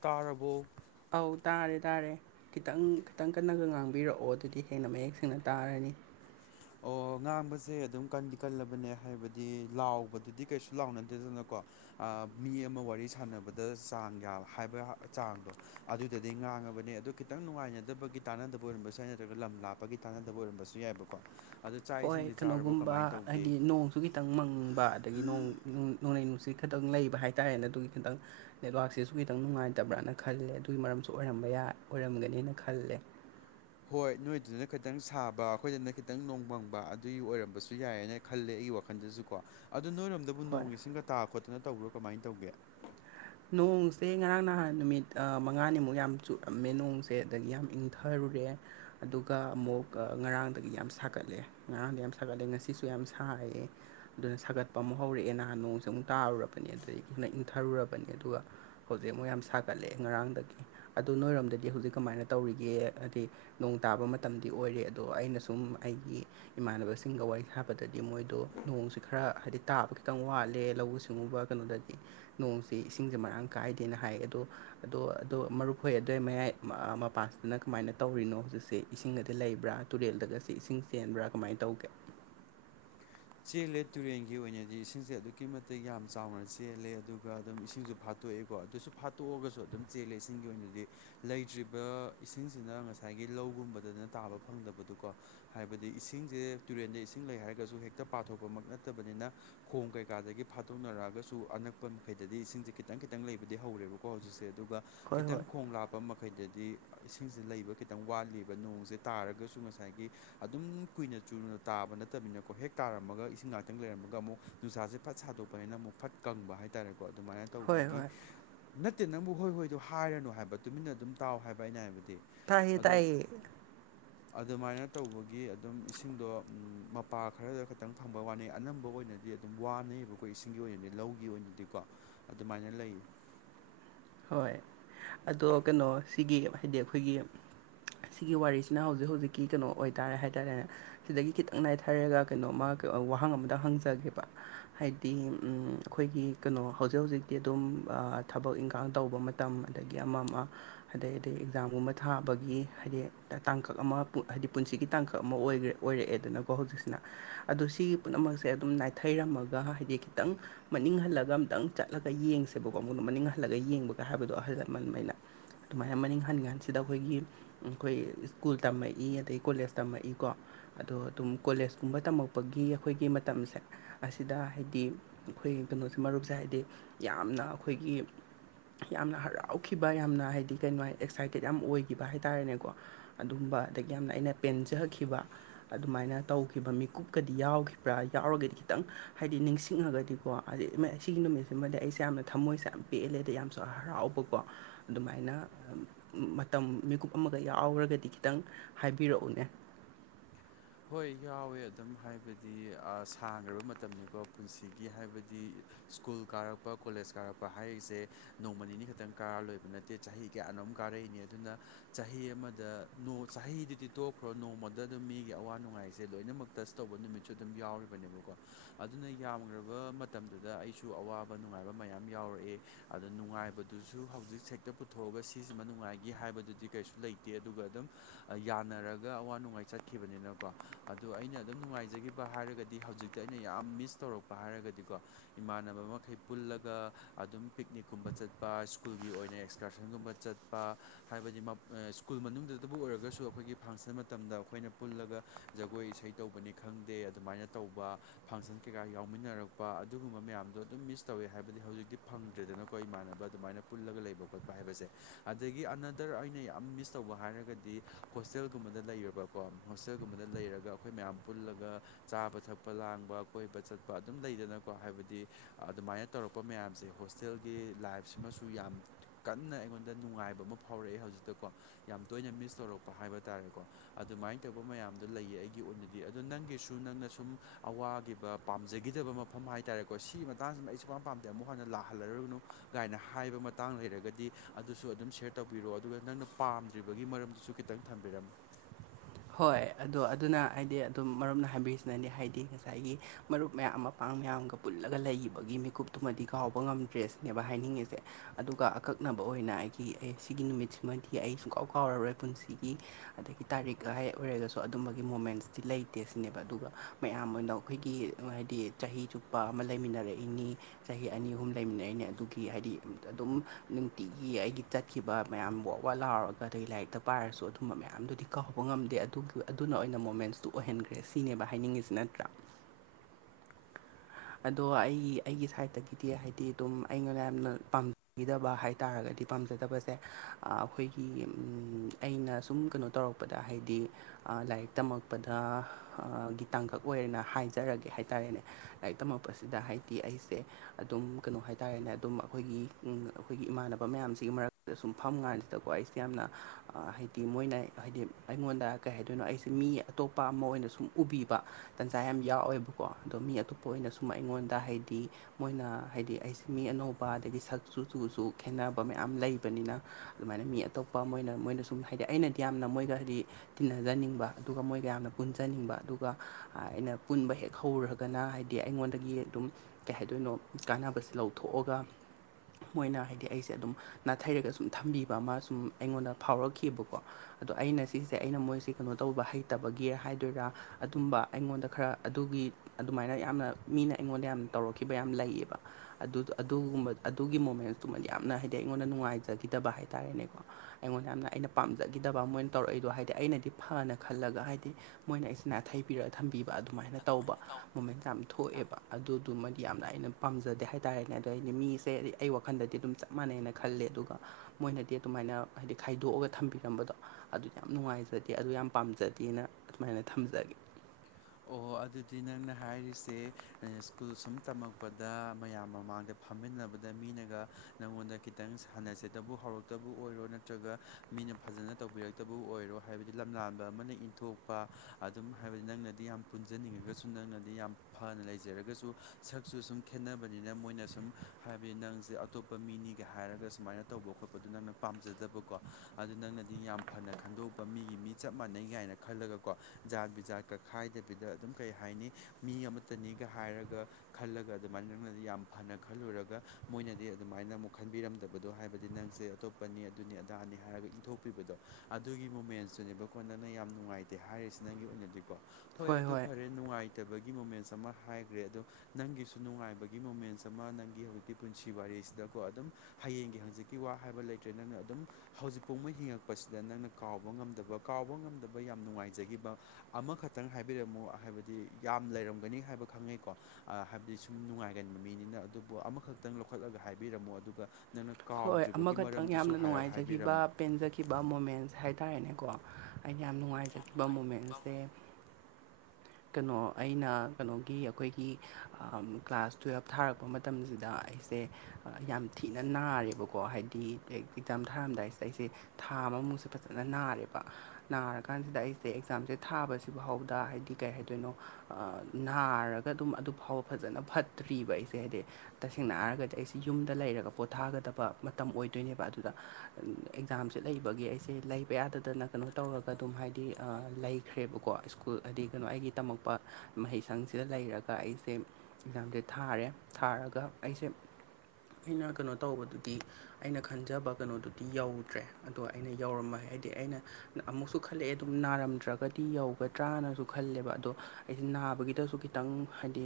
ꯇꯥꯔꯕꯣ ꯑꯧ ꯇꯥꯔꯦ ꯇꯥꯔꯦ ꯈꯤꯇꯪ ꯈꯤꯇꯪ ꯀꯟꯅꯒ ꯉꯥꯡꯕꯤꯔꯛꯑꯣ ꯑꯗꯨꯗꯤ ꯍꯦꯟꯅ ꯃꯌꯦꯛ ꯁꯦꯡꯅ ꯇꯥꯔꯅꯤ ꯑꯣ ꯉꯥꯡꯕꯁꯦ ꯑꯗꯨꯝ ꯀꯟꯗꯤ ꯀꯜꯂꯕꯅꯦ ꯍꯥꯏꯕꯗꯤ ꯂꯥꯎꯕꯗꯨꯗꯤ ꯀꯩꯁꯨ ꯂꯥꯎꯅꯗꯦꯗꯅꯀꯣ ꯑꯥ ꯃꯤ ꯑꯃ ꯋꯥꯔꯤ ꯁꯥꯟꯅꯕꯗ ꯆꯥꯡ ꯌꯥꯕꯥ ꯍꯥꯏꯕ ꯆꯥꯡꯗꯣ ꯑꯗꯨꯗꯗꯤ ꯉꯥꯡꯉꯕꯅꯦ ꯑꯗꯨ ꯈꯤꯇꯪ ꯅꯨꯡꯉꯥꯏꯅꯗꯕꯒꯤ ꯇꯥꯟꯅꯗꯕ ꯑꯣꯏꯔꯝꯕꯁꯨ ꯌꯥꯏ ꯅꯠꯇ꯭ꯔꯒ ꯂꯝ ꯂꯥꯞꯄꯒꯤ ꯇꯥꯟꯅꯗꯕ ꯑꯣꯏꯔꯝꯕꯁꯨ ꯌꯥꯏꯕꯀꯣ ꯑꯗꯣ ꯆꯥꯛ ꯍꯣꯏ ꯏꯁꯤꯡꯗꯤ ꯆꯥꯔꯕꯣ ꯀꯩꯅꯣꯒꯨꯝꯕ ꯀꯃꯥꯏꯅ ꯍꯥꯏꯗꯤ ꯇꯧꯒꯦ ꯅꯣꯡ ꯑꯗꯨꯨ ꯈꯤꯇꯪ ꯃꯪꯕ ꯑꯗꯒꯤ ꯅꯣꯡ ꯅꯣꯡ ꯅꯣꯡꯂꯩ ꯅꯨꯡꯁꯤꯠ ꯈꯤꯇꯪ ꯂꯩꯕ ꯍꯥꯏꯇꯥꯔꯦꯅꯦ ꯑꯗꯨꯒꯤ ꯈꯤꯇꯪ ꯅꯦꯠꯋꯥꯛꯛꯁꯤꯁꯨ ꯈꯤꯇꯪ ꯅꯨꯡꯉꯥꯏꯇꯕ꯭ꯔꯅ ꯈꯜꯂꯦ ꯑꯗꯨꯒꯤ ꯃꯔꯝꯁꯨ ꯑꯣꯏꯔꯝꯕ ꯌꯥꯏ ꯑꯣꯏꯔꯝꯒꯅꯦꯅ ꯈꯜꯂꯦ ꯍꯣꯏ ꯅꯣꯏꯗꯨꯅ ꯈꯤꯇꯪ ꯁꯥꯕ ꯑꯩꯈꯣꯏꯗꯅ ꯈꯤꯇꯪ ꯅꯣꯡꯃꯪꯕ ꯑꯗꯨꯒꯤ ꯑꯣꯏꯔꯝꯕꯁꯨ ꯌꯥꯏꯑꯅ ꯈꯜꯂꯦ ꯑꯩꯒꯤ ꯋꯥꯈꯟꯗꯁꯨꯀꯣ ꯑꯗꯣ ꯅꯣꯏꯔꯣꯝꯗꯕꯨ ꯍꯣꯏ ꯅꯣꯡ ꯏꯁꯤꯡꯒ ꯇꯥ ꯈꯣꯠꯇꯅ ꯇꯧꯕ꯭ꯔꯣ ꯀꯃꯥꯏꯅ ꯇꯧꯒꯦ ꯅꯣꯡꯁꯦ ꯉꯔꯥꯡ ꯅꯍꯥꯟ ꯅꯨꯃꯤꯠ ꯃꯉꯥꯅꯤꯃꯨꯛ ꯌꯥꯝ ꯆꯨꯔꯝꯃꯦ ꯅꯣꯡꯁꯦ ꯑꯗꯒꯤ ꯌꯥꯝ ꯏꯪꯊꯔꯨꯔꯦ ꯑꯗꯨꯒ ꯑꯃꯨꯛ ꯉꯔꯥꯡꯗꯒꯤ ꯌꯥꯝ ꯁꯥꯒꯠꯂꯦ ꯉꯔꯥꯡꯗꯒꯤ ꯌꯥꯝ ꯁꯥꯒꯠꯂꯦ ꯉꯁꯤꯁꯨ ꯌꯥꯝ ꯁꯥꯏꯌꯦꯦ ꯑꯗꯨꯅ ꯁꯥꯒꯠꯄ ꯑꯃꯨꯛ ꯍꯧꯔꯛꯑꯦ ꯅꯍꯥꯟ ꯅꯣꯡꯁꯦ ꯑꯃꯨꯛ ꯇꯥꯔꯨꯔꯕꯅꯤ ꯑꯗꯨꯗꯒꯤꯅ ꯏꯪꯊꯔꯨꯔꯕꯅꯤ ꯑꯗꯨꯒ ꯍꯧꯖꯤꯛ ꯃꯣꯏꯛ ꯌꯥꯝ ꯁꯥꯒꯠꯂꯛꯑꯦ ꯉꯔꯥꯡꯗꯒꯤ ꯑꯗꯨ ꯅꯣꯏꯔꯣꯝꯗꯗꯤ ꯍꯧꯖꯤꯛ ꯀꯃꯥꯏꯅ ꯇꯧꯔꯤꯒꯦ ꯍꯥꯏꯗꯤ ꯅꯣꯡ ꯇꯥꯕ ꯃꯇꯝꯗꯤ ꯑꯣꯏꯔꯦ ꯑꯗꯣ ꯑꯩꯅ ꯁꯨꯝ ꯑꯩꯒꯤ ꯏꯃꯥꯟꯅꯕꯁꯤꯡꯒ ꯋꯥꯔꯤ ꯁꯥꯕꯗꯗꯤ ꯃꯣꯏꯗꯣ ꯅꯣꯡꯁꯤ ꯈꯔ ꯍꯥꯏꯗꯤ ꯇꯥꯕ ꯈꯤꯇꯪ ꯋꯥꯠꯂꯦ ꯂꯧꯎ ꯁꯤꯡꯎꯕ ꯀꯩꯅꯣꯗꯗꯤ ꯅꯣꯡꯁꯤ ꯏꯁꯤꯡꯁꯦ ꯃꯔꯥꯡ ꯀꯥꯏꯗꯦꯅ ꯍꯥꯏ ꯑꯗꯣ ꯑꯗꯣ ꯑꯗꯣ ꯃꯔꯨ ꯍꯣꯏ ꯑꯗꯨꯏ ꯃꯌꯥꯏ ꯃꯄꯥꯥꯟꯁꯤꯗꯅ ꯀꯃꯥꯏꯅ ꯇꯧꯔꯤꯅꯣ ꯍꯧꯖꯤꯛꯁꯦ ꯏꯁꯤꯡꯒꯗꯤ ꯂꯩꯕ꯭ꯔꯥ ꯇꯨꯔꯦꯜꯗꯒ ꯁꯤ ꯏꯁꯤꯡ ꯆꯦꯟꯕ꯭ꯔꯥ ꯀꯃꯥꯏꯅ ꯇꯧꯒꯦ ꯆꯦꯜꯂꯦ ꯇꯨꯔꯦꯟꯒꯤ ꯑꯣꯏꯅꯗꯤ ꯏꯁꯤꯡꯁꯦ ꯑꯗꯨꯛꯀꯤ ꯃꯇꯤꯛ ꯌꯥꯝ ꯆꯥꯎꯅ ꯆꯦꯜꯂꯦ ꯑꯗꯨꯒ ꯑꯗꯨꯝ ꯏꯁꯤꯡꯁꯨ ꯐꯥꯠꯇꯣꯛꯑꯦꯀꯣ ꯑꯗꯨꯁꯨ ꯐꯥꯠꯇꯣꯛꯑꯒꯁꯨ ꯑꯗꯨꯝ ꯆꯦꯜꯂꯦ ꯏꯁꯤꯡꯒꯤ ꯑꯣꯏꯅꯗꯤ ꯂꯩꯇ꯭ꯔꯤꯕ ꯏꯁꯤꯡꯁꯤꯅ ꯉꯁꯥꯏꯒꯤ ꯂꯧꯒꯨꯝꯕꯗꯅ ꯇꯥꯕ ꯐꯪꯗꯕꯗꯨꯀꯣ ꯍꯥꯏꯕꯗꯤ ꯏꯁꯤꯡꯁꯦ ꯇꯨꯔꯦꯟꯗ ꯏꯁꯤꯡ ꯂꯩ ꯍꯥꯏꯔꯒꯁꯨ ꯍꯦꯛꯇ ꯄꯥꯊꯣꯛꯄꯃꯛ ꯅꯠꯇꯕꯅꯤꯅ ꯈꯣꯡ ꯀꯩꯀꯥꯗꯒꯤ ꯐꯥꯠꯇꯣꯛꯅꯔꯛꯑꯒꯁꯨ ꯑꯅꯛꯄ ꯃꯈꯩꯗꯗꯤ ꯏꯁꯤꯡꯁꯦ ꯈꯤꯇꯪ ꯈꯤꯇꯪ ꯂꯩꯕꯗꯤ ꯍꯧꯔꯦꯕꯀꯣ ꯍꯧꯖꯤꯛꯁꯦ ꯑꯗꯨꯒ ꯍꯣꯏ ꯍꯣꯏ ꯈꯤꯇꯪ ꯈꯣꯡ ꯂꯥꯞꯄ ꯄ ꯃꯈꯩꯗꯗꯤ ꯑꯥ ꯏꯁꯤꯡꯁꯦ ꯂꯩꯕ ꯈꯤꯇꯪ ꯋꯥꯠꯂꯤꯕ ꯅꯣꯡꯁꯦ ꯇꯥꯔꯒꯁꯨ ꯉꯁꯥꯏꯒꯤ ꯑꯗꯨꯝ ꯀꯨꯏꯅ ꯆꯨꯅ ꯇꯥꯕ ꯅꯠꯇꯕꯤꯅꯀꯣ ꯍꯦꯛ ꯇꯥꯔꯝꯃꯒ ꯏꯁꯤꯡ ꯉꯥꯛꯇꯪ ꯂꯩꯔꯃꯒ ꯑꯃꯨꯛ ꯅꯨꯡꯁꯥꯁꯦ ꯐꯠ ꯁꯥꯗꯣꯛꯄꯅꯤꯅ ꯑꯃꯨꯛ ꯐꯠ ꯀꯪꯕ ꯍꯥꯏꯇꯥꯔꯦꯀꯣ ꯑꯗꯨꯃꯥꯏꯅ ꯍꯣꯏ ꯇꯧꯕꯒꯤ ꯍꯣꯏ ꯅꯠꯇꯦ ꯅꯪꯕꯨ ꯍꯣꯏ ꯍꯣꯏꯗ ꯍꯥꯏꯔꯅꯨ ꯍꯥꯏꯕ ꯇꯨꯃꯤꯟꯅ ꯑꯗꯨꯝ ꯇꯥꯎ ꯍꯥꯏꯕ ꯑꯩꯅ ꯍꯥꯏꯕꯗꯤ ꯇꯥꯏꯌꯦ ꯑꯗꯣ ꯇꯥꯏꯌꯦ ꯑꯗꯨꯃꯥꯏꯅ ꯇꯧꯕꯒꯤ ꯑꯗꯨꯝ ꯏꯁꯤꯡꯗꯣ ꯃꯄꯥ ꯈꯔꯗ ꯇꯪ ꯐꯪꯕ ꯋꯥꯅꯩ ꯑꯅꯝꯕ ꯑꯣꯏꯅꯗꯤ ꯑꯗꯨꯝ ꯋꯥꯅꯩꯌꯦꯕ ꯑꯩꯈꯣꯏ ꯏꯁꯤꯡꯒꯤ ꯑꯣꯏꯅꯗꯤ ꯂꯧꯒꯤ ꯑꯣꯏꯅꯗꯤꯀꯣ ꯑꯗꯨꯃꯥꯏꯅ ꯂꯩꯌꯦ ꯍꯣꯏ ꯑꯗꯣ ꯀꯩꯅꯣ ꯁꯤꯒꯤ ꯍꯥꯏꯗꯤ ꯑꯩꯈꯣꯏꯒꯤ ꯁꯤꯒꯤ ꯋꯥꯔꯤꯁꯤꯅ ꯍꯧꯖꯤꯛ ꯍꯧꯖꯤꯛꯀꯤ ꯀꯩꯅꯣ ꯑꯣꯏꯇꯥꯔꯦ ꯍꯥꯏꯇꯥꯔꯦꯅꯦ ꯁꯤꯗꯒꯤ ꯈꯤꯇꯪ ꯉꯏꯊꯔꯒ ꯀꯩꯅꯣꯝꯃ ꯋꯥꯍꯪ ꯑꯃꯇ ꯍꯪꯖꯒꯦꯕ ꯍꯥꯏꯗꯤ ꯑꯩꯈꯣꯏꯒꯤ ꯀꯩꯅꯣ ꯍꯧꯖꯤꯛ ꯍꯧꯖꯤꯛꯇꯤ ꯑꯗꯨꯝ ꯊꯕꯛ ꯏꯪꯈ ꯈꯥꯡ ꯇꯧꯕ ꯃꯇꯝ ꯑꯗꯒꯤ ꯑꯃ ꯑꯃ ꯑꯗꯩ ꯑꯗꯩ ꯑꯦꯛꯖꯥꯝꯒꯨꯝꯕ ꯊꯥꯕꯒꯤ ꯍꯥꯏꯗꯤ ꯇꯥꯡꯀꯛ ꯑꯃ ꯍꯥꯏꯗꯤ ꯄꯨꯟꯁꯤꯒꯤ ꯇꯥꯡꯀꯛ ꯑꯃ ꯑꯣꯏꯈ꯭ꯔꯦ ꯑꯣꯏꯔꯛꯑꯦꯗꯅꯀꯣ ꯍꯧꯖꯤꯛꯁꯤꯅ ꯑꯗꯣ ꯁꯤꯒꯤ ꯄꯨꯝꯅꯃꯛꯁꯦ ꯑꯗꯨꯝ ꯅꯥꯏꯊꯩꯔꯝꯃꯒ ꯍꯥꯏꯗꯤ ꯈꯤꯇꯪ ꯃꯅꯤꯡꯍꯜꯂꯒ ꯑꯃꯨꯛꯇꯪ ꯆꯠꯂꯒ ꯌꯦꯡꯁꯦꯕꯀꯣ ꯃꯨꯛ ꯃꯅꯤꯡ ꯍꯜ ꯍꯜꯂꯒ ꯌꯦꯡꯕꯒ ꯍꯥꯏꯕꯗꯣ ꯑꯍꯜ ꯂꯃꯟꯃꯩꯅ ꯑꯗꯨꯃꯥꯏꯅ ꯃꯅꯤꯡꯍꯟ ꯀꯥꯟꯁꯤꯗ ꯑꯩꯈꯣꯏꯒꯤ ꯑꯩꯈꯣꯏ ꯁ꯭ꯀꯨꯜ ꯇꯝꯃꯛꯏ ꯑꯗꯒꯤ ꯀꯣꯂꯦꯖ ꯇꯝꯃꯛꯏꯀꯣ ꯑꯗꯣ ꯑꯗꯨꯝ ꯀꯣꯂꯦꯖꯀꯨꯝꯕ ꯇꯝꯃꯛꯄꯒꯤ ꯑꯩꯈꯣꯏꯒꯤ ꯃꯇꯝꯁꯦ ꯑꯁꯤꯗ ꯍꯥꯏꯗꯤ ꯑꯩꯈꯣꯏ ꯀꯩꯅꯣꯁꯦ ꯃꯔꯨꯞꯁꯦ ꯍꯥꯏꯗꯤ ꯌꯥꯝꯅ ꯑꯩꯈꯣꯏꯒꯤ ꯌꯥꯝꯅ ꯍꯔꯥꯎꯈꯤꯕ ꯌꯥꯝꯅ ꯍꯥꯏꯗꯤ ꯀꯩꯅꯣ ꯑꯦꯛꯁꯥꯏꯇꯦꯠ ꯌꯥꯝ ꯑꯣꯏꯈꯤꯕ ꯍꯥꯏ ꯇꯥꯔꯦꯅꯦꯀꯣ ꯑꯗꯨꯒꯕ ꯑꯗꯒꯤ ꯌꯥꯝꯅ ꯑꯩꯅ ꯄꯦꯟꯖꯍꯈꯤꯕ ꯑꯗꯨꯃꯥꯏꯅ ꯇꯧꯈꯤꯕ ꯃꯤꯀꯨꯞꯀꯗꯤ ꯌꯥꯎꯈꯤꯕ꯭ꯔꯥ ꯌꯥꯎꯔꯒꯗꯤ ꯈꯤꯇꯪ ꯍꯥꯏꯗꯤ ꯅꯤꯡꯁꯤꯡꯉꯒꯗꯤ ꯀꯣ ꯑꯗꯨꯩ ꯁꯤꯒꯤ ꯅꯨꯃꯤꯠꯁꯤꯃꯗꯤ ꯑꯩꯁꯦ ꯌꯥꯝꯅ ꯊꯝꯃꯣꯏꯁꯦ ꯌꯥꯝ ꯄꯦꯜꯂꯦꯗ ꯌꯥꯝꯁꯨ ꯍꯔꯥꯎꯕꯀꯣ ꯑꯗꯨꯃꯥꯏꯅ ꯃꯇꯝ ꯃꯤꯀꯨꯞ ꯑꯃꯒ ꯌꯥꯎꯔꯒꯗꯤ ꯈꯤꯇꯪ ꯍꯥꯏꯕꯤꯔꯛꯎꯅꯦ ꯍꯣꯏ ꯌꯥꯎꯋꯦ ꯑꯗꯨꯝ ꯍꯥꯏꯕꯗꯤ ꯁꯥꯡꯈ꯭ꯔꯕ ꯃꯇꯝꯅꯤꯀꯣ ꯄꯨꯟꯁꯤꯒꯤ ꯍꯥꯏꯕꯗꯤ ꯁ꯭ꯀꯨꯜ ꯀꯥꯔꯛꯄ ꯀꯣꯂꯦꯖ ꯀꯥꯔꯛꯄ ꯍꯥꯏꯔꯤꯁꯦ ꯅꯣꯡꯃ ꯅꯤꯅꯤ ꯈꯛꯇꯪ ꯀꯥꯔꯛ ꯂꯣꯏꯕ ꯅꯠꯇꯦ ꯇꯦ ꯆꯍꯤ ꯀꯌꯥꯅꯣꯝ ꯀꯥꯔꯛꯏꯅꯤ ꯑꯗꯨꯅ ꯆꯍꯤ ꯑꯃꯗ ꯆꯍꯤꯗꯨꯗꯤ ꯇꯣꯛꯈ꯭ꯔꯣ ꯅꯣꯡꯃꯗ ꯑꯗꯨꯝ ꯃꯤ ꯑꯋꯥ ꯅꯨꯡꯉꯥꯏꯁꯦ ꯂꯣꯏꯅꯃꯛ ꯇꯆ ꯇꯧꯕ ꯅꯨꯃꯤꯠꯁꯨ ꯑꯗꯨꯝ ꯌꯥꯎꯔꯤꯕꯅꯦꯕꯀꯣ ꯑꯗꯨꯅ ꯌꯥꯝꯈ꯭ꯔꯕ ꯃꯇꯝꯗꯨꯗ ꯑꯩꯁꯨ ꯑꯋꯥꯕ ꯅꯨꯡꯉꯥꯏꯕ ꯃꯌꯥꯝ ꯌꯥꯎꯔꯛꯑꯦ ꯑꯗ ꯅꯨꯡꯉꯥꯏꯕꯗꯨꯁꯨ ꯍꯧꯖꯤꯛ ꯁꯦꯛꯇ ꯄꯨꯊꯣꯛꯑꯒ ꯁꯤꯁꯤꯃ ꯅꯨꯡꯉꯥꯏꯒ ꯍꯥꯏꯕꯗꯨꯗꯤ ꯀꯩꯁꯨ ꯂꯩꯇꯦ ꯑꯗꯨꯒ ꯑꯗꯨꯝ ꯌꯥꯅꯔꯒ ꯑꯋꯥ ꯅꯨꯡꯉꯥꯏ ꯆꯠ ꯈꯤꯕꯅꯤꯅꯀꯣ ꯑꯗꯣ ꯑꯩꯅ ꯑꯗꯨꯝ ꯅꯨꯡꯉꯥꯏꯖꯒꯤꯈꯤꯕ ꯍꯥꯏꯔꯒꯗꯤ ꯍꯧꯖꯤꯛꯇ ꯑꯩꯅ ꯌꯥꯝ ꯃꯤꯁ ꯇꯧꯔꯛꯄ ꯍꯥꯏꯔꯒꯗꯤꯀꯣ ꯏꯃꯥꯟꯅꯕ ꯃꯈꯩ ꯄꯨꯜꯂꯒ ꯑꯗꯨꯝ ꯄꯤꯛꯅꯤꯛꯀꯨꯝꯕ ꯆꯠꯄ ꯁ꯭ꯀꯨꯜꯒꯤ ꯑꯣꯏꯅ ꯑꯦꯛꯁꯀꯔꯁꯟꯒꯨꯝꯕ ꯆꯠ ꯍꯥꯏꯕꯗꯤ ꯁ꯭ꯀꯨꯜ ꯃꯅꯨꯡꯗꯨꯇꯕꯨ ꯑꯣꯏꯔꯒꯁꯨ ꯑꯩꯈꯣꯏꯒꯤ ꯐꯪꯁꯟ ꯃꯇꯝꯗ ꯑꯩꯈꯣꯏꯅ ꯄꯨꯜꯂꯒ ꯖꯒꯣꯏ ꯏꯁꯩ ꯇꯧꯕꯅꯤ ꯈꯪꯗꯦ ꯑꯗꯨꯃꯥꯏꯅ ꯇꯧꯕ ꯐꯪꯁꯟ ꯀꯩꯀꯥ ꯌꯥꯎꯃꯤꯟꯅꯔꯛꯄ ꯑꯗꯨꯒꯨꯝꯕ ꯃꯌꯥꯝꯗꯣ ꯑꯗꯨꯝ ꯃꯤꯁ ꯇꯧꯋꯦ ꯍꯥꯏꯕꯗꯤ ꯍꯧꯖꯤꯛꯇꯤ ꯐꯪꯗ꯭ꯔꯦꯗꯅꯀꯣ ꯏꯃꯥꯟꯅꯕ ꯑꯗꯨꯃꯥꯏꯅ ꯄꯨꯜꯂꯒ ꯂꯩꯕ ꯈꯣꯠꯄ ꯍꯥꯏꯕꯁꯦ ꯑꯗꯒꯤ ꯑꯅꯗꯔ ꯑꯩꯅ ꯌꯥꯝ ꯃꯤꯁ ꯇꯧꯕ ꯍꯥꯏꯔꯒꯗꯤ ꯍꯣꯁꯇꯦꯜꯒꯨꯝꯕꯗ ꯂꯩꯔꯕꯀꯣ ꯍꯣꯁꯇꯦꯜꯒꯨꯝꯕꯗ ꯂꯩꯔꯒ ꯑꯩꯈꯣꯏ ꯃꯌꯥꯝ ꯄꯨꯜꯂꯒ ꯆꯥꯕ ꯊꯛꯄ ꯂꯥꯡꯕ ꯀꯣꯏꯕ ꯆꯠꯄ ꯑꯗꯨꯝ ꯂꯩꯗꯅꯀꯣ ꯍꯥꯏꯕꯗꯤ ꯑꯗꯨꯃꯥꯏꯅ ꯇꯧꯔꯛꯄ ꯃꯌꯥꯝꯁꯦ ꯍꯣꯁꯇꯦꯜꯒꯤ ꯂꯥꯏꯐꯁꯤꯃꯁꯨ ꯌꯥꯝ ꯀꯟꯅ ꯑꯩꯉꯣꯟꯗ ꯅꯨꯡꯉꯥꯏꯕ ꯑꯃ ꯐꯥꯎꯔꯛꯑꯦ ꯍꯧꯖꯤꯛꯇꯀꯣ ꯌꯥꯝ ꯇꯣꯏꯅ ꯃꯤꯁ ꯇꯧꯔꯛꯄ ꯍꯥꯏꯕ ꯇꯥꯔꯦꯀꯣ ꯑꯗꯨꯃꯥꯏꯅ ꯀꯩꯇꯧꯕ ꯃꯌꯥꯝꯗꯣ ꯂꯩꯌꯦ ꯑꯩꯒꯤ ꯑꯣꯏꯅꯗꯤ ꯑꯗꯣ ꯅꯪꯒꯤꯁꯨ ꯅꯪꯅ ꯁꯨꯝ ꯑꯋꯥꯕ ꯄꯥꯝꯖꯈꯤꯗꯕ ꯃꯐꯝ ꯍꯥꯏꯇꯥꯥꯔꯦꯀꯣ ꯁꯤꯒꯤ ꯃꯇꯥꯡꯁꯤꯃ ꯑꯩꯁꯨꯄꯥꯅ ꯄꯥꯝꯗꯦ ꯑꯃꯨꯛ ꯍꯟꯅ ꯂꯥꯛꯍꯜꯂꯔꯣꯏꯔꯤꯕꯅꯨ ꯒꯥꯏꯅ ꯍꯥꯏꯕ ꯃꯇꯥꯡ ꯂꯩꯔꯒꯗꯤ ꯑꯗꯨꯁꯨ ꯑꯗꯨꯝ ꯁꯦꯌꯔ ꯇꯧꯕꯤꯔꯛꯑꯣ ꯑꯗꯨꯒ ꯅꯪꯅ ꯄꯥꯝꯗ꯭ꯔꯤꯕꯒꯤ ꯃꯔꯝꯗꯨꯁꯨ ꯈꯤꯇꯪ ꯊꯝꯕꯤꯝꯃꯣ ꯍꯣꯏ ꯑꯗꯣ ꯑꯗꯨꯅ ꯍꯥꯏꯗꯤ ꯑꯗꯨꯝ ꯃꯔꯣꯝꯅ ꯍꯥꯏꯕꯤꯔꯤꯁꯤꯅꯗꯤ ꯍꯥꯏꯗꯤ ꯉꯁꯥꯏꯒꯤ ꯃꯔꯨꯞ ꯃꯌꯥꯝ ꯃꯄꯥꯡ ꯃꯌꯥꯝꯒ ꯄꯨꯜꯂꯒ ꯂꯩꯕꯒꯤ ꯃꯤꯀꯨꯞꯇꯨꯃꯗꯤ ꯀꯥꯎꯕ ꯉꯝꯗ꯭ꯔꯦ ꯁꯤꯅꯦꯕ ꯍꯥꯏꯅꯤꯡꯉꯤꯁꯦ ꯑꯗꯨꯒ ꯑꯀꯛꯅꯕ ꯑꯣꯏꯅ ꯑꯩꯒꯤ ꯑꯦ ꯁꯤꯒꯤ ꯅꯨꯃꯤꯠꯁꯤꯃꯗꯤ ꯑꯩ ꯁꯨꯡꯀꯥꯎ ꯀꯥꯎꯔꯔꯣꯏ ꯄꯨꯟꯁꯤꯒꯤ ꯑꯗꯒꯤ ꯇꯥꯔꯤꯛ ꯑꯣꯏꯔꯒꯁꯨ ꯑꯗꯨꯝꯕꯒꯤ ꯃꯣꯃꯦꯟꯁꯇꯤ ꯂꯩꯇꯦ ꯁꯤꯅꯦꯕ ꯑꯗꯨꯒ ꯃꯌꯥꯝ ꯑꯣꯏꯅ ꯑꯩꯈꯣꯏꯒꯤ ꯍꯥꯏꯗꯤ ꯆꯍꯤ ꯆꯨꯞꯄ ꯑꯃ ꯂꯩꯃꯤꯟꯅꯔꯛꯏꯅꯤ ꯆꯍꯤ ꯑꯅꯤ ꯑꯍꯨꯝ ꯂꯩꯃꯤꯟꯅꯩꯅꯦ ꯑꯗꯨꯒꯤ ꯍꯥꯏꯗꯤ ꯑꯗꯨꯝ ꯅꯨꯡꯇꯤꯒꯤ ꯑꯩꯒꯤ ꯆꯠ ꯀꯈꯤꯕ ꯃꯌꯥꯝꯕꯨ ꯑꯋꯥ ꯂꯥꯎꯔꯒ ꯑꯗꯗꯒꯤ ꯂꯥꯏꯔꯤꯛꯇ ꯄꯥꯏꯔꯁꯨ ꯑꯗꯨꯝꯕ ꯃꯌꯥꯝꯗꯨꯗꯤ ꯀꯧꯍꯧ ꯇꯧꯕ ꯉꯝꯗꯦ ꯑꯗꯨꯒꯤ ꯑꯗꯨꯅ ꯑꯣꯏꯅ ꯃꯣꯃꯦꯟꯁꯇꯨ ꯑꯣꯏꯍꯟꯈ꯭ꯔꯦ ꯁꯤꯅꯦꯕ ꯍꯥꯏꯅꯤꯡꯉꯁꯤ ꯅꯠꯇ꯭ꯔꯥ ꯑꯗꯣ ꯑꯩꯒꯤ ꯑꯩꯒꯤ ꯁꯥꯏꯗꯠꯇꯒꯤꯗꯤ ꯍꯥꯏꯗꯤ ꯑꯗꯨꯝ ꯑꯩꯩꯅꯣꯟꯅ ꯌꯥꯝꯅ ꯄꯥꯝꯕꯤꯕꯤꯗꯕ ꯍꯥꯏ ꯇꯥꯔꯒꯗꯤ ꯄꯥꯝꯖꯗꯕꯁꯦ ꯑꯩꯈꯣꯏꯒꯤ ꯑꯩꯅ ꯁꯨꯝ ꯀꯩꯅꯣ ꯇꯧꯔꯛꯄꯗ ꯍꯥꯏꯗꯤ ꯂꯥꯏꯔꯤꯛ ꯇꯝꯃꯛꯄꯗ ꯒꯤ ꯇꯥꯡꯀꯛ ꯑꯣꯏꯅ ꯍꯥꯏꯖꯔꯒꯦ ꯍꯥꯏ ꯇꯥꯔꯦꯅꯦ ꯂꯥꯏꯔꯤꯛ ꯇꯝꯃꯛꯄꯁꯤꯗ ꯍꯥꯏꯗꯤ ꯑꯩꯁꯦ ꯑꯗꯨꯝ ꯀꯩꯅꯣ ꯍꯥꯏꯇꯥꯥꯔꯦꯅꯦ ꯑꯗꯨꯝ ꯑꯩꯈꯣꯏꯒꯤ ꯑꯩꯈꯣꯏꯒꯤ ꯏꯃꯥꯟꯅꯕ ꯃꯌꯥꯝꯁꯤꯒꯤ ꯃꯔꯛ ꯁꯤꯗ ꯁꯨꯝ ꯐꯝ ꯀꯥꯟꯁꯤꯗꯀꯣ ꯑꯩꯁꯦ ꯌꯥꯝꯅ ꯍꯥꯏꯗꯤ ꯃꯣꯏꯅ ꯍꯥꯏꯗꯤ ꯑꯩꯉꯣꯟꯗ ꯀꯩ ꯍꯥꯏꯗꯣꯏꯅꯣ ꯑꯩꯁꯦ ꯃꯤ ꯑꯇꯣꯞꯄ ꯑꯃ ꯑꯣꯏꯅ ꯁꯨꯝ ꯎꯕꯤꯕ ꯇꯟꯖꯥ ꯌꯥꯝ ꯌꯥꯎꯋꯦꯕꯀꯣ ꯑꯗꯣ ꯃꯤ ꯑꯇꯣꯞ ꯑꯣꯏꯅ ꯁꯨꯝ ꯑꯩꯉꯣꯟꯗ ꯍꯥꯏꯗꯤ ꯃꯣꯏꯅ ꯍꯥꯏꯗꯤ ꯑꯩꯁꯦ ꯃꯤ ꯑꯅꯧꯕ ꯑꯗꯒꯤ ꯁꯛ ꯆꯨ ꯆꯨꯁꯨ ꯈꯦꯠꯅꯕ ꯃꯌꯥꯝ ꯂꯩꯕꯅꯤꯅ ꯑꯗꯨꯃꯥꯏꯅ ꯃꯤ ꯑꯇꯣꯞꯄ ꯃꯣꯏꯅ ꯃꯣꯏꯅ ꯁꯨꯝ ꯍꯥꯏꯗꯤ ꯑꯩꯅꯗꯤ ꯌꯥꯝꯅ ꯃꯣꯏꯒ ꯍꯥꯏꯗꯤ ꯇꯤꯟꯅꯖꯅꯤꯡꯕ ꯑꯗꯨꯒ ꯃꯣꯏꯒ ꯌꯥꯝꯅ ꯄꯨꯟꯖꯅꯤꯡꯕ ꯑꯗꯨꯒ ꯑꯩꯅ ꯄꯨꯟꯕ ꯍꯦꯛ ꯍꯧꯔꯒꯅ ꯍꯥꯏꯗꯤ ꯗꯤ ꯑꯩꯉꯣꯟꯗꯒꯤ ꯑꯗꯨꯝ ꯀꯩ ꯍꯥꯏꯗꯣꯏꯅꯣ ꯀꯥꯟꯅꯕꯁꯤ ꯂꯧꯊꯣꯛꯑꯒ ꯃꯣꯏꯅ ꯍꯥꯏꯗꯤ ꯑꯩꯁꯦ ꯑꯗꯨꯝ ꯅꯥꯊꯩꯔꯒ ꯁꯨꯝ ꯊꯝꯕꯤꯕ ꯑꯃ ꯁꯨꯝ ꯑꯩꯉꯣꯟꯗ ꯐꯥꯎꯔꯛꯈꯤꯕꯑꯕꯀꯣ ꯑꯗꯣ ꯑꯩꯅ ꯁꯤꯁꯦ ꯑꯩꯅ ꯃꯣꯏꯁꯤꯦ ꯀꯩꯅꯣ ꯇꯧꯕ ꯍꯩꯇꯕꯒꯤ ꯍꯥꯏꯗꯣꯏꯔꯥ ꯑꯗꯨꯝꯕ ꯑꯩꯉꯣꯟꯗ ꯈꯔ ꯑꯗꯨꯒꯤ ꯑꯗꯨꯃꯥꯏꯅ ꯌꯥꯝꯅ ꯃꯤꯅ ꯑꯩꯉꯣꯟꯗ ꯌꯥꯝ ꯇꯧꯔꯛꯈꯤꯕ ꯌꯥꯝ ꯂꯩꯌꯦꯕ ꯑꯗꯨꯗꫭ ꯑꯗꯨꯒꯨꯝꯕ ꯑꯗꯨꯒꯤ ꯃꯣꯃꯦꯟꯁꯇꯨꯃꯗꯤ ꯌꯥꯝꯅ ꯍꯥꯏꯗꯤ ꯑꯩꯉꯣꯟꯗ ꯅꯨꯡꯉꯥꯏꯖꯈꯤꯗꯕ ꯍꯥꯏꯇꯥꯥꯔꯦꯅꯦꯀꯣ ꯑꯩꯉꯣꯟꯗ ꯌꯥꯝꯅ ꯑꯩꯅ ꯄꯥꯝꯖꯈꯤꯗꯕ ꯑꯃ ꯑꯣꯏꯅ ꯇꯧꯔꯛꯏꯗꯣ ꯍꯥꯏꯗꯤ ꯑꯩꯅꯗꯤ ꯐꯅ ꯈꯜꯂꯒ ꯍꯥꯏꯗꯤ ꯃꯣꯏꯅ ꯑꯩꯁꯤ ꯅꯥꯊꯩꯕꯤꯔꯛꯑꯦ ꯊꯝꯕꯤꯕ ꯑꯗꯨꯃꯥꯏꯅ ꯇꯧꯕ ꯃꯣꯃꯦꯟꯁ ꯌꯥꯝ ꯊꯣꯛꯑꯦꯕ ꯑꯗꯨꯗꯨꯃꯗꯤ ꯌꯥꯝꯅ ꯑꯩꯅ ꯄꯥꯝꯖꯗꯦ ꯍꯥꯏꯇꯥꯔꯦꯅꯦ ꯑꯗꯣ ꯑꯩꯗꯤ ꯃꯤꯁꯦ ꯑꯩ ꯋꯥꯈꯟꯗꯗꯤ ꯑꯗꯨꯝ ꯆꯞ ꯃꯥꯟꯅꯩꯅ ꯈꯜꯂꯦ ꯑꯗꯨꯒ ꯃꯣꯏꯅꯗꯤ ꯑꯗꯨꯃꯥꯏꯅ ꯍꯥꯏꯗꯤ ꯈꯥꯏꯗꯣꯛꯑꯒ ꯊꯝꯕꯤꯔꯝꯕꯗꯣ ꯑꯗꯨ ꯌꯥꯝ ꯅꯨꯡꯉꯥꯏꯖꯗꯦ ꯑꯗꯨ ꯌꯥꯝ ꯄꯥꯝꯖꯗꯦꯅ ꯑꯗꯨꯃꯥꯏꯅ ꯊꯝꯖꯒꯦ ꯑꯣ ꯑꯗꯨꯗꯤ ꯅꯪꯅ ꯍꯥꯏꯔꯤꯁꯦ ꯁ꯭ꯀꯨꯜ ꯁꯨꯝ ꯇꯝꯃꯛꯄꯗ ꯃꯌꯥꯝ ꯃꯃꯥꯡꯗ ꯐꯝꯃꯤꯟꯅꯕꯗ ꯃꯤꯅꯒ ꯅꯪꯉꯣꯟꯗ ꯈꯤꯇꯪ ꯁꯥꯟꯅꯁꯦꯇꯕꯨ ꯍꯧꯔꯛꯇꯕꯨ ꯑꯣꯏꯔꯣ ꯅꯠꯇ꯭ꯔꯒ ꯃꯤꯅ ꯐꯖꯅ ꯇꯧꯕꯤꯔꯛꯇꯕꯕꯨ ꯑꯣꯏꯔꯣ ꯍꯥꯏꯕꯗꯤ ꯂꯝꯂꯥꯟꯕ ꯑꯃꯅ ꯏꯟꯊꯣꯛꯄ ꯑꯗꯨꯝ ꯍꯥꯏꯕꯗꯤ ꯅꯪꯅ ꯗꯤ ꯌꯥꯝ ꯄꯨꯟꯖꯅꯤꯡꯉꯒꯁꯨ ꯅꯪꯅꯗꯤ ꯌꯥꯝ ꯐꯅ ꯂꯩꯖꯔꯒꯁꯨ ꯁꯛꯁꯨ ꯁꯨꯝ ꯈꯦꯠꯅꯕꯅꯤꯅ ꯃꯣꯏꯅ ꯁꯨꯝ ꯍꯥꯏꯕꯗꯤ ꯅꯪꯁꯦ ꯑꯇꯣꯞꯄ ꯃꯤꯅꯤꯒ ꯍꯥꯏꯔꯒ ꯁꯨꯃꯥꯏꯅ ꯇꯧꯕ ꯈꯣꯠꯄꯗꯣ ꯅꯪꯅ ꯄꯥꯝꯖꯗꯕꯀꯣ ꯑꯗꯨ ꯅꯪꯅꯗꯤ ꯌꯥꯝ ꯐꯅ ꯈꯟꯗꯣꯛꯄ ꯃꯤꯒꯤ ꯃꯤ ꯆꯞ ꯃꯥꯟꯅꯩ ꯀꯥꯏꯅ ꯈꯜꯂꯒꯀꯣ ꯖꯥꯠ ꯕꯤꯖꯥꯠꯀ ꯈꯥꯏꯗꯕꯤꯗ ꯑꯗꯨꯝ ꯀꯩ ꯍꯥꯏꯅꯤ ꯃꯤ ꯑꯃꯠꯇꯅꯤꯒ ꯍꯥꯏꯔꯒ ꯈꯜꯂꯒ ꯑꯗꯨꯃꯥꯏꯅ ꯅꯪꯅꯗꯤ ꯌꯥꯝ ꯐꯅ ꯈꯜꯂꯨꯔꯒ ꯃꯣꯏꯅꯗꯤ ꯑꯗꯨꯃꯥꯏꯅ ꯑꯃꯨꯛ ꯈꯟꯕꯤꯔꯝꯗꯕꯗꯣ ꯍꯥꯏꯕꯗꯤ ꯅꯪꯁꯦ ꯑꯇꯣꯞꯄꯅꯤ ꯑꯗꯨꯅꯤ ꯑꯗꯥꯅꯤ ꯍꯥꯏꯔꯒ ꯏꯟꯊꯣꯛꯄꯤꯕꯗꯣ ꯑꯗꯨꯒꯤ ꯃꯣꯃꯦꯟꯁꯇꯨꯅꯦꯕꯀꯣ ꯅꯪꯅ ꯌꯥꯝ ꯅꯨꯡꯉꯥꯏ ꯇꯦ ꯍꯥꯏꯔꯤꯁꯤ ꯅꯪꯒꯤ ꯑꯣꯏꯅꯗꯤꯀꯣ ꯍꯣꯏ ꯑꯗꯨ ꯐꯔꯦ ꯅꯨꯡꯉꯥꯏꯇꯕꯒꯤ ꯃꯣꯃꯦꯟꯁ ꯑꯃ ꯍꯥꯏꯈ꯭ꯔꯦ ꯑꯗꯣ ꯅꯪꯒꯤꯁꯨ ꯅꯨꯡꯉꯥꯏꯕꯒꯤ ꯃꯣꯃꯦꯟꯁ ꯑꯃ ꯅꯪꯒꯤ ꯍꯧꯖꯤꯛꯇꯤ ꯄꯨꯟꯁꯤ ꯋꯥꯔꯤꯁꯤꯗꯀꯣ ꯑꯗꯨꯝ ꯍꯌꯦꯡꯒꯤ ꯍꯥꯡꯆꯤꯠꯀꯤ ꯋꯥ ꯍꯥꯏꯕ ꯂꯩꯇ꯭ꯔꯦ ꯅꯪꯅ ꯑꯗꯨꯝ ꯍꯧꯖꯤꯛꯐꯥꯎꯃꯛ ꯍꯤꯡꯉꯛꯄꯁꯤꯗ ꯅꯪꯅ ꯀꯥꯎꯕ ꯉꯝꯗꯕ ꯀꯥꯎꯕ ꯉꯝꯗꯕ ꯌꯥꯝ ꯅꯨꯡꯉꯥꯏꯖꯈꯤꯕ ꯑꯃꯈꯛ ꯇꯪ ꯍꯥꯏꯕꯤꯔꯝꯃꯨ ꯍꯥꯏꯕꯗꯤ ꯌꯥꯝ ꯂꯩꯔꯝꯒꯅꯤ ꯍꯥꯏꯕ ꯈꯪꯉꯩꯀꯣ ꯑ ꯍꯥꯏꯕꯗꯤ ꯁꯨꯝ ꯅꯨꯡꯉꯥꯏꯒꯟꯕ ꯃꯤꯅꯤꯅ ꯑꯗꯨꯕꯨ ꯑꯃꯈꯛꯇꯪ ꯂꯧꯈꯠꯂꯒ ꯍꯥꯏꯕꯤꯔꯝꯃꯣ ꯑꯗꯨꯒ ꯅꯪꯅ ꯍꯣꯏ ꯀꯥꯎꯗ꯭ꯔꯤꯕꯒꯤ ꯑꯃꯈꯛꯇꯪ ꯃꯔꯝꯗꯨꯁꯨ ꯌꯥꯝꯅ ꯍꯥꯏꯔꯞ ꯅꯨꯡꯉꯥꯏꯖꯈꯤꯕ ꯍꯥꯏꯕꯤꯔꯝꯃꯨ ꯄꯦꯟꯖꯈꯤꯕ ꯃꯣꯃꯦꯟꯁ ꯍꯥꯏ ꯇꯥꯔꯦꯅꯦꯀꯣ ꯑꯩꯅ ꯌꯥꯝ ꯅꯨꯡꯉꯥꯏꯖꯈꯤꯕ ꯃꯣꯃꯦꯟꯁꯦ ꯀꯩꯅꯣ ꯑꯩꯅ ꯀꯩꯅꯣꯒꯤ ꯑꯩꯈꯣꯏꯒꯤ ꯀ꯭ꯂꯥꯁ ꯇꯨꯌꯦꯜꯞ ꯊꯥꯔꯛꯄ ꯃꯇꯝꯁꯤꯗ ꯑꯩꯁꯦ ꯌꯥꯝ ꯊꯤꯅ ꯅꯥꯔꯦꯕꯀꯣ ꯍꯥꯏꯗꯤ ꯑꯦꯛꯖꯥꯝ ꯊꯥꯔꯝꯗꯥꯏꯁꯤꯗ ꯑꯩꯁꯦ ꯊꯥ ꯑꯃꯃꯨꯛꯁꯦ ꯐꯖꯅ ꯅꯥꯔꯦꯕ ꯅꯥꯔ ꯀꯥꯟꯁꯤꯗ ꯑꯩꯁꯦ ꯑꯦꯛꯖꯥꯝꯁꯦ ꯊꯥꯕꯁꯤꯐꯥꯎꯗ ꯍꯥꯏꯗꯤ ꯀꯩ ꯍꯥꯏꯗꯣꯏꯅꯣ ꯅꯥꯔꯒ ꯑꯗꯨꯝ ꯑꯗꯨꯐꯥꯎꯕ ꯐꯖꯅ ꯐꯠꯇ꯭ꯔꯤꯕ ꯑꯩꯁꯦ ꯍꯥꯏꯗꯤ ꯇꯁꯦꯡꯅ ꯍꯥꯏꯔꯒꯗꯤ ꯑꯩꯁꯦ ꯌꯨꯝꯗ ꯂꯩꯔꯒ ꯄꯣꯊꯥꯒꯗꯕ ꯃꯇꯝ ꯑꯣꯏꯗꯣꯏꯅꯦꯕ ꯑꯗꯨꯗ ꯑꯦꯛꯖꯥꯝꯁꯦ ꯂꯩꯕꯒꯤ ꯑꯩꯁꯦ ꯂꯩꯕ ꯌꯥꯗꯗꯅ ꯀꯩꯅꯣ ꯇꯧꯔꯒ ꯑꯗꯨꯝ ꯍꯥꯏꯗꯤ ꯂꯩ ꯈ꯭ꯔꯦꯕꯀꯣ ꯏꯁ꯭ꯀꯨꯜ ꯍꯥꯏꯗꯤ ꯀꯩꯅꯣ ꯑꯩꯒꯤ ꯇꯝꯃꯛꯄ ꯃꯍꯩꯁꯪꯁꯤꯗ ꯂꯩꯔꯒ ꯑꯩꯁꯦ ꯑꯦꯛꯖꯥꯝꯁꯦ ꯊꯥꯔꯦ ꯊꯥꯔꯒ ꯑꯩꯁꯦ ꯑꯩꯅ ꯀꯩꯅꯣ ꯇꯧꯕꯗꯨꯗꯤ ꯑꯩꯅ ꯈꯟꯖꯕ ꯀꯩꯅꯣꯗꯨꯗꯤ ꯌꯎꯗ꯭ꯔꯦ ꯑꯗꯣ ꯑꯩꯅ ꯌꯥꯎꯔꯝꯕ ꯍꯥꯏꯗꯤ ꯑꯩꯅ ꯑꯃꯨꯛꯁꯨ ꯈꯜꯂꯛꯑꯦ ꯑꯗꯨꯝ ꯅꯥꯔꯝꯗ꯭ꯔꯒꯗꯤ ꯌꯧꯒꯗ꯭ꯔꯅꯁꯨ ꯈꯜꯂꯦꯕ ꯑꯗꯣ ꯑꯩꯁꯦ ꯅꯥꯕꯒꯤꯗꯁꯨ ꯈꯤꯇꯪ ꯍꯥꯏꯗꯤ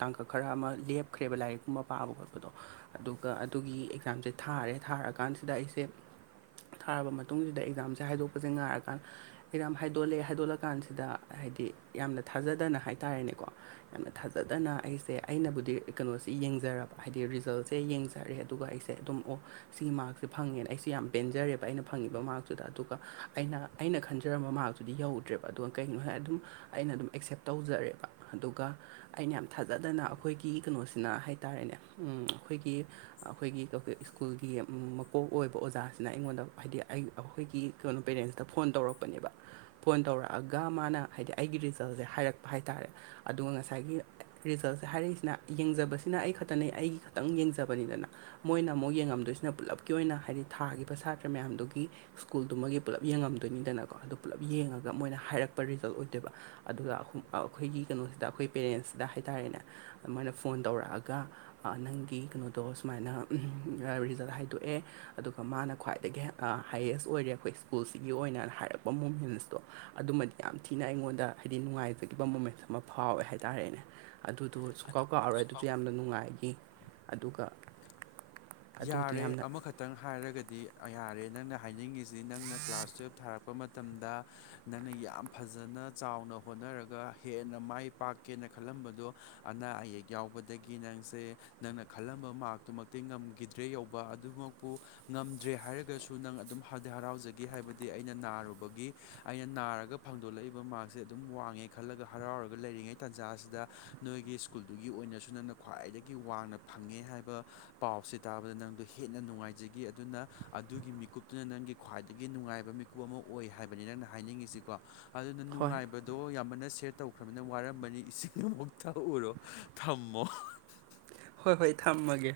ꯇꯥꯡꯀꯛ ꯈꯔ ꯑꯃ ꯂꯦꯞ ꯈ꯭ꯔꯦꯕ ꯂꯥꯏꯔꯤꯛꯀꯨꯝꯕ ꯄꯥꯕ ꯈꯣꯠꯗꯣ ꯑꯗꯨꯒ ꯑꯗꯨꯒꯤ ꯑꯦꯛꯖꯥꯝꯁꯦ ꯊꯥꯔꯦ ꯊꯥꯔꯀꯥꯟꯁꯤꯗ ꯑꯩꯁꯦ ꯊꯥꯔꯕ ꯃꯇꯨꯡꯁꯤꯗ ꯑꯦꯛꯖꯥꯝꯁꯦ ꯍꯥꯏꯗꯣꯛꯄꯁꯦ ꯉꯥꯏꯔꯀꯥꯟꯗ ꯑꯦꯛꯖꯥꯝ ꯍꯥꯏꯗꯣꯛꯂꯦ ꯍꯥꯏꯗꯣꯛꯠꯂꯀꯥꯟꯁꯤꯗ ꯍꯥꯏꯗꯤ ꯌꯥꯝꯅ ꯊꯥꯖꯗꯅ ꯍꯥꯏꯇꯥꯔꯦꯅꯦꯀꯣ ꯌꯥꯝꯅ ꯊꯥꯖꯗꯅ ꯑꯩꯁꯦ ꯑꯩꯅꯕꯨꯗꯤ ꯀꯩꯅꯣꯁꯤ ꯌꯦꯡꯖꯔꯕ ꯍꯥꯏꯗꯤ ꯔꯤꯖꯜꯁꯦ ꯌꯦꯡꯖꯔꯦ ꯑꯗꯨꯒ ꯑꯩꯁꯦ ꯁꯦ ꯑꯗꯨꯝ ꯑꯣ ꯁꯤꯒꯤ ꯃꯥꯔꯛꯁꯦ ꯐꯪꯉꯦꯅ ꯑꯩꯁꯦ ꯌꯥꯝ ꯄꯦꯟꯖꯔꯦꯕ ꯑꯩꯅ ꯐꯪꯉꯤꯕ ꯃꯥꯔꯛꯇꯨꯗ ꯑꯗꯨꯒ ꯑꯩꯅ ꯑꯩꯅ ꯈꯟꯖꯔꯝꯕ ꯃꯥꯔꯇꯨꯗꯤ ꯌꯧꯗ꯭ꯔꯦꯕ ꯑꯗꯨꯒ ꯀꯩꯅꯣ ꯍꯥꯏꯔꯦ ꯑꯗꯨꯝ ꯑꯩꯅ ꯑꯗꯨꯝ ꯑꯦꯛꯁꯦꯞ ꯇꯧꯖꯔꯦꯕ ꯑꯗꯨꯒ ꯑꯩꯅ ꯌꯥꯝ ꯊꯥꯖꯗꯅ ꯑꯩꯈꯣꯏꯒꯤ ꯀꯩꯅꯣꯁꯤꯅ ꯍꯥꯏ ꯇꯥꯔꯦꯅꯦ ꯎꯝ ꯑꯩꯈꯣꯏꯒꯤ ꯑꯩꯈꯣꯏꯒꯤ ꯁ꯭ꯀꯨꯜꯒꯤ ꯃꯀꯣꯛ ꯑꯣꯏꯕ ꯑꯣꯖꯥꯁꯤꯅ ꯑꯩꯉꯣꯟꯗ ꯍꯥꯏꯗꯤ ꯑꯩ ꯑꯩꯈꯣꯏꯒꯤ ꯀꯅꯣ ꯄꯦꯔꯦꯟꯁꯇ ꯐꯣꯟ ꯇꯧꯔꯛꯄꯅꯦꯕ ꯐꯣꯟ ꯇꯧꯔꯛꯑꯒ ꯃꯥꯅ ꯍꯥꯏꯗꯤ ꯑꯩꯒꯤ ꯔꯤꯖꯜꯁꯦ ꯍꯥꯏꯔꯛꯄ ꯍꯥꯏ ꯇꯥꯔꯦ ꯑꯗꯨꯒ ꯉꯁꯥꯏꯒꯤ ꯔꯤꯖꯜꯁꯦ ꯍꯥꯏꯔꯛꯏꯁꯤꯅ ꯌꯦꯡꯖꯕꯁꯤꯅ ꯑꯩ ꯈꯛꯇꯅꯦ ꯑꯩꯒꯤ ꯈꯛꯇꯪ ꯌꯦꯡꯖꯕꯅꯤ ꯗꯅꯥ ꯃꯣꯏꯅ ꯑꯃꯨꯛ ꯌꯦꯡꯉꯝꯗꯣꯏꯁꯤꯅ ꯄꯨꯜꯂꯞꯀꯤ ꯑꯣꯏꯅ ꯍꯥꯏꯗꯤ ꯊꯥꯈꯤꯕ ꯁꯥꯇ꯭ꯔ ꯃꯌꯥꯝꯗꯨꯒꯤ ꯁ꯭ꯀꯨꯜꯗꯨꯃꯒꯤ ꯄꯨꯂꯞ ꯌꯦꯡꯉꯝꯗꯣꯏꯅꯤꯗꯅ ꯀꯣ ꯑꯗꯨ ꯄꯨꯂꯞꯌꯦꯡꯉꯒ ꯃꯣꯏꯅ ꯍꯥꯏꯔꯛꯄ ꯔꯤꯖꯜ ꯑꯣꯏ ꯕ ꯑꯗꯨꯒ ꯑ ꯑꯩꯈꯣꯏꯒꯤ ꯀꯩꯅꯣꯁꯤꯗ ꯑꯩꯈꯣꯏ ꯄꯦꯔꯦꯟꯁꯁꯤꯗ ꯍꯥꯏꯇꯥꯔꯦꯅꯦ ꯑꯃꯣꯏꯅ ꯐꯣꯟ ꯇꯧꯔꯛꯑꯒ ꯅꯪꯒꯤ ꯀꯩꯅꯣꯗꯣ ꯁꯨꯃꯥꯏꯅ ꯔꯤꯖꯜ ꯍꯥꯏꯗꯣꯛꯑꯦ ꯑꯗꯨꯒ ꯃꯥꯅ ꯈ꯭ꯋꯥꯏꯗꯒꯤ ꯍꯥꯏꯌꯦꯁ ꯑꯣꯏꯔꯦ ꯑꯩꯈꯣꯏ ꯁ꯭ꯀꯨꯜꯁꯤꯒꯤ ꯑꯣꯏꯅ ꯍꯥꯏꯔꯛꯄ ꯃꯨꯃꯦꯟꯁꯇꯣ ꯑꯗꯨꯃꯗꯤ ꯌꯥꯝ ꯊꯤꯅ ꯊꯤꯅ ꯑꯩꯉꯣꯟꯗ ꯍꯥꯏꯗꯤ ꯅꯨꯡꯉꯥꯏꯖꯒꯤꯈꯤꯕ ꯃꯣꯃꯦꯟ ꯑꯃ ꯐꯥꯎꯋꯦ ꯍꯥꯏꯇꯥꯔꯦꯅꯦ ꯑꯗꯨꯗꯣ ꯁꯨꯡꯀꯥꯎ ꯀꯥꯎꯥꯎꯔꯣꯏ ꯑꯗꯨꯁꯨ ꯌꯥꯝꯅ ꯅꯨꯡꯉꯥꯏꯈꯤ ꯑꯗꯨꯒ ꯑꯗꯨꯗꯣ ꯌꯥꯔꯦ ꯌꯥꯝꯅ ꯑꯃꯈꯛ ꯇꯪ ꯍꯥꯏꯔꯒꯗꯤ ꯌꯥꯔꯦ ꯅꯪꯅ ꯍꯥꯏꯅꯤꯡꯉꯤꯁꯤ ꯅꯪꯅ ꯀ꯭ꯂꯥꯁ ꯇꯨꯌꯦꯜꯞ ꯊꯥꯔꯛꯄ ꯃꯇꯝꯗ ꯅꯪꯅ ꯌꯥꯝ ꯐꯖꯅ ꯆꯥꯎꯅ ꯍꯣꯠꯅꯔꯒ ꯍꯦꯟꯅ ꯃꯥꯏ ꯄꯥꯛꯀꯦꯅ ꯈꯜꯂꯝꯕꯗꯣ ꯑꯅꯥ ꯑꯌꯦꯛ ꯌꯥꯎꯕꯗꯒꯤ ꯅꯪꯁꯦ ꯅꯪꯅ ꯈꯜꯂꯝꯕ ꯃꯥꯔꯛꯇꯨꯃꯛꯇꯤ ꯉꯝ ꯒꯤꯗ꯭ꯔꯦ ꯌꯧꯕ ꯑꯗꯨꯃꯛꯄꯨ ꯉꯝꯗ꯭ꯔꯦ ꯍꯥꯏꯔꯒꯁꯨ ꯅꯪ ꯑꯗꯨꯝ ꯍꯔꯥꯎꯖꯒꯦ ꯍꯥꯏꯕꯗꯤ ꯑꯩꯅ ꯅꯥꯔꯨꯕꯒꯤ ꯑꯩꯅ ꯅꯥꯔꯒ ꯐꯪꯗꯣꯂꯛꯏꯕ ꯃꯥꯔꯛꯁꯦ ꯑꯗꯨꯝ ꯋꯥꯡꯉꯦ ꯈꯜꯂꯒ ꯍꯔꯥꯎꯔꯒ ꯂꯩꯔꯤꯉꯩ ꯇꯥꯟꯖꯥꯁꯤꯗ ꯅꯣꯏꯒꯤ ꯀꯨꯜꯗꯨꯒꯤ ꯑꯣꯏꯅꯁꯨ ꯅꯪꯅ ꯈ꯭ꯋꯥꯏꯗꯒꯤ ꯋꯥꯡꯅ ꯐꯪꯉꯦ ꯍꯥꯏꯕ ꯄꯥꯎꯁꯦ ꯇꯥꯕꯗ ꯅꯪꯗ ꯍꯦꯟꯅ ꯅꯨꯡꯉꯥꯏꯖꯈꯤ ꯑꯗꯨꯅ ꯑꯗꯨꯒꯤ ꯃꯤꯀꯨꯞꯇꯨꯅ ꯅꯪꯒꯤ ꯈ꯭ꯋꯥꯏꯗꯒꯤ ꯅꯨꯡꯉꯥꯏꯕ ꯃꯤꯀ ꯑꯃ ꯑꯣꯏ ꯍꯥꯏꯕꯅꯤ ꯅꯪꯅ ꯍꯥꯏꯅꯤꯡꯏꯁꯤꯀꯣ ꯑꯗꯨꯅ ꯍꯣꯏ ꯅꯨꯡꯉꯥꯏꯕ ꯗꯣ ꯌꯥꯝꯃꯟꯅ ꯁꯦꯌꯔ ꯇꯧꯈ꯭ꯔꯕꯅꯤꯅ ꯋꯥꯔꯝꯃꯅꯤ ꯏꯁꯤꯡꯗꯨꯃꯨ ꯊꯛꯎꯔꯣ ꯊꯝꯃꯣ ꯍꯣꯏ ꯍꯣꯏ ꯊꯝꯃꯒꯦ